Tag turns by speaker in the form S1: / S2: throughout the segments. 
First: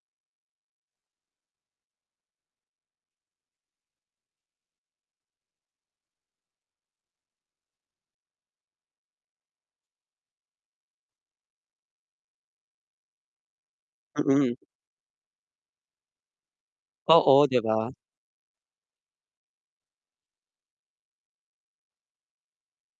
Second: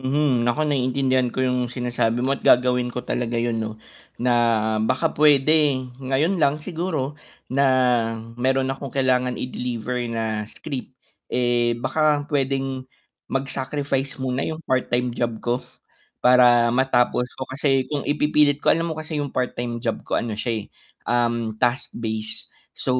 S1: Hmm, ako naiintindihan ko yung sinasabi mo at gagawin ko talaga yun 'no, na baka puwede ngayon lang siguro na meron akong kailangan i-deliver na script, eh, baka puwedeng mag-sacrifice muna
S2: Mm.
S1: yung part-time job ko para matapos ko
S2: Oo, 'di
S1: kasi
S2: ba?
S1: kung ipipilit ko alam mo kasi yung part-time job ko ano siya eh, um, task-based. So,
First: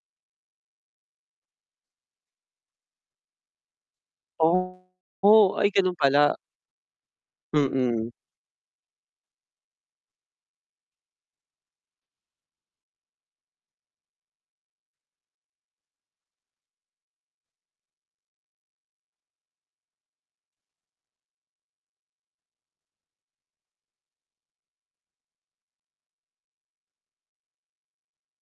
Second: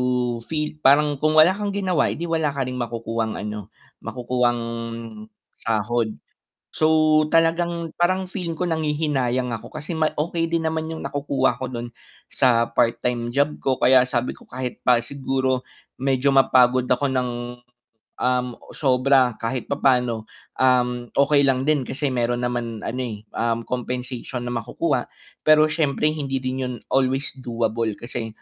S1: feel parang kung wala kang ginawa, 'di wala ka ring makukuhang ano, makukuhang
S2: Oo, ay ganun
S1: sahod.
S2: pala.
S1: So, talagang
S2: Mm.
S1: parang feeling ko nanghihinayang ako kasi may okey din naman yung nakukuha ko dun sa part time job ko kaya sabi ko kahit pa siguro medyo mapagod ako ng, um, sobra kahit papano, um, okey lang din kasi meron naman ano eh, um, compensation na makukuha. Pero siyempre hindi din yun always doable kasi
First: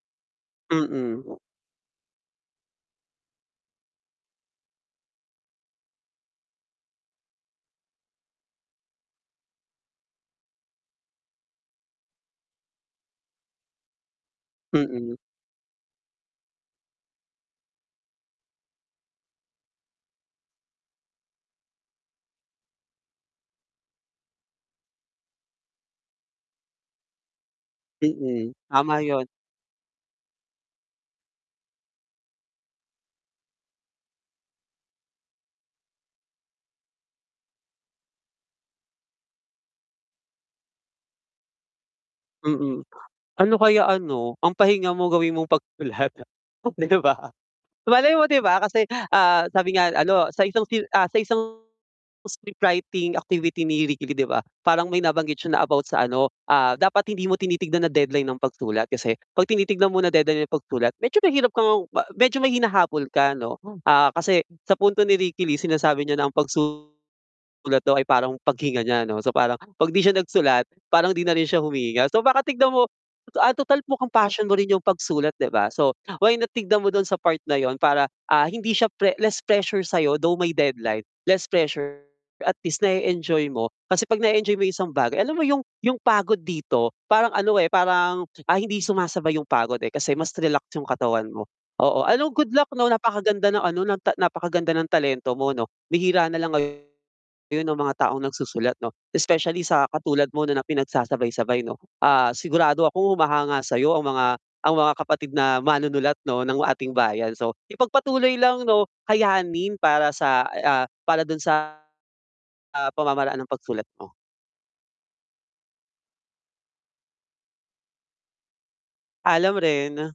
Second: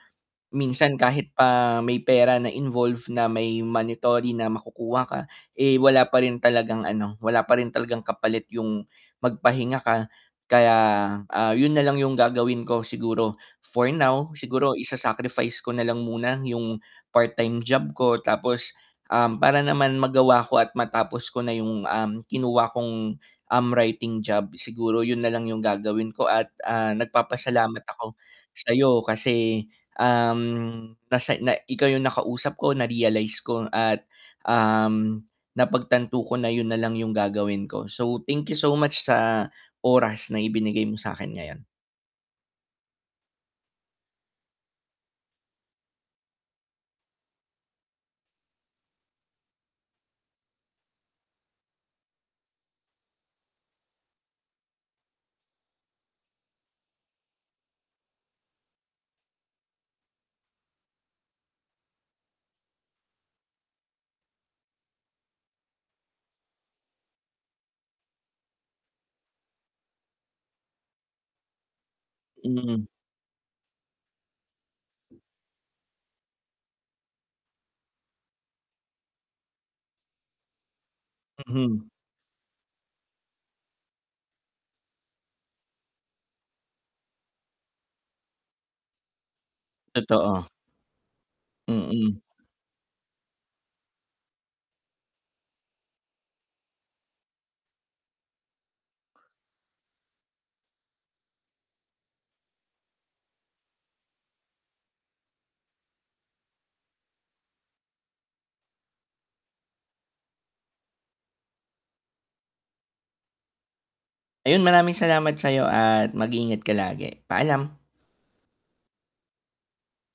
S1: minsan kahit
S2: Mm.
S1: pa may pera na involve na may monetary na makukuha ka, eh, wala pa rin talagang ano, wala pa rin talagang kapalit yung magpahinga ka. Kaya, ah, yun na lang yung gagawin ko siguro for now, siguro
S2: Mm.
S1: isa-sacrifice ko nalang muna yung part-time job ko tapos, um, para naman magawa ko at matapos ko na yung, um, kinuha kong, um, writing job. Siguro yun nalang yung gagawin ko at, ah, nagpapasalamat ako
S2: Mm, tama
S1: sa'yo
S2: 'yon.
S1: kasi, um, nasa na ikaw yung nakausap ko na-realize ko at, um, napagtanto ko na yun nalang yung gagawin ko. So, thank you so much sa oras na ibinigay mo sa'kin ngayon.
S2: Mm. Ano kaya ano, ang pahinga mo gawin mong pagsusulat, oh 'di ba. Malay mo 'di ba kasi, ah, sabi nga ano, sa isang, ah, sa isang scriptwriting activity ni Ricky Lee 'di ba, parang may nabanggit siya na about sa ano, ah, dapat hindi mo tinitignan na deadline ang pagsulat kasi 'pag tinitignan mo na deadline ang pagsulat, medyo mahirap kang ng medyo ma may hinahabol ka ano. Ah, kasi sa punto ni Ricky Lee sinasabi niya na ang pagsusulat daw ay parang paghinga niya 'no. So, parang 'pag 'di siya nagsulat, parang di na rin siya humihinga. So, baka tignan
S1: Hmm.
S2: mo, ah, total mukang passion mo rin yung pagsulat, di ba? So, why na tignan mo dun sa part na yun para, ah, hindi siya pre less pressure sa'yo though may deadline, less
S1: Hmm.
S2: pressure. At least na-e-enjoy mo. Kasi 'pag na-e-enjoy mo yung isang bagay alam mo yung yung pagod dito parang ano, eh, parang, ah, hindi sumasabay yung pagod, eh, kasi mas
S1: Totoo.
S2: relax yung katawan mo. Oo,
S1: Mm.
S2: ano, good luck 'no, napakaganda ng ano, ng napakaganda ng talento mo 'no, bihira na lang ngayon ung mga taong nagsusulat 'no especially sa katulad mo na na pinagsasabay-sabay 'no. Ah, sigurado akong humahanga sa'yo ang mga ang mga kapatid na manunulat 'no, ng ating bayan. So, ipagpatuloy lang 'no. Kayanin para sa, ah, para dun sa, ah, pamamaraan ng pagsulat mo.
S1: Ayun, maraming salamat sayo at mag ingat ka palagi. Paalam.
S2: Paalam rin.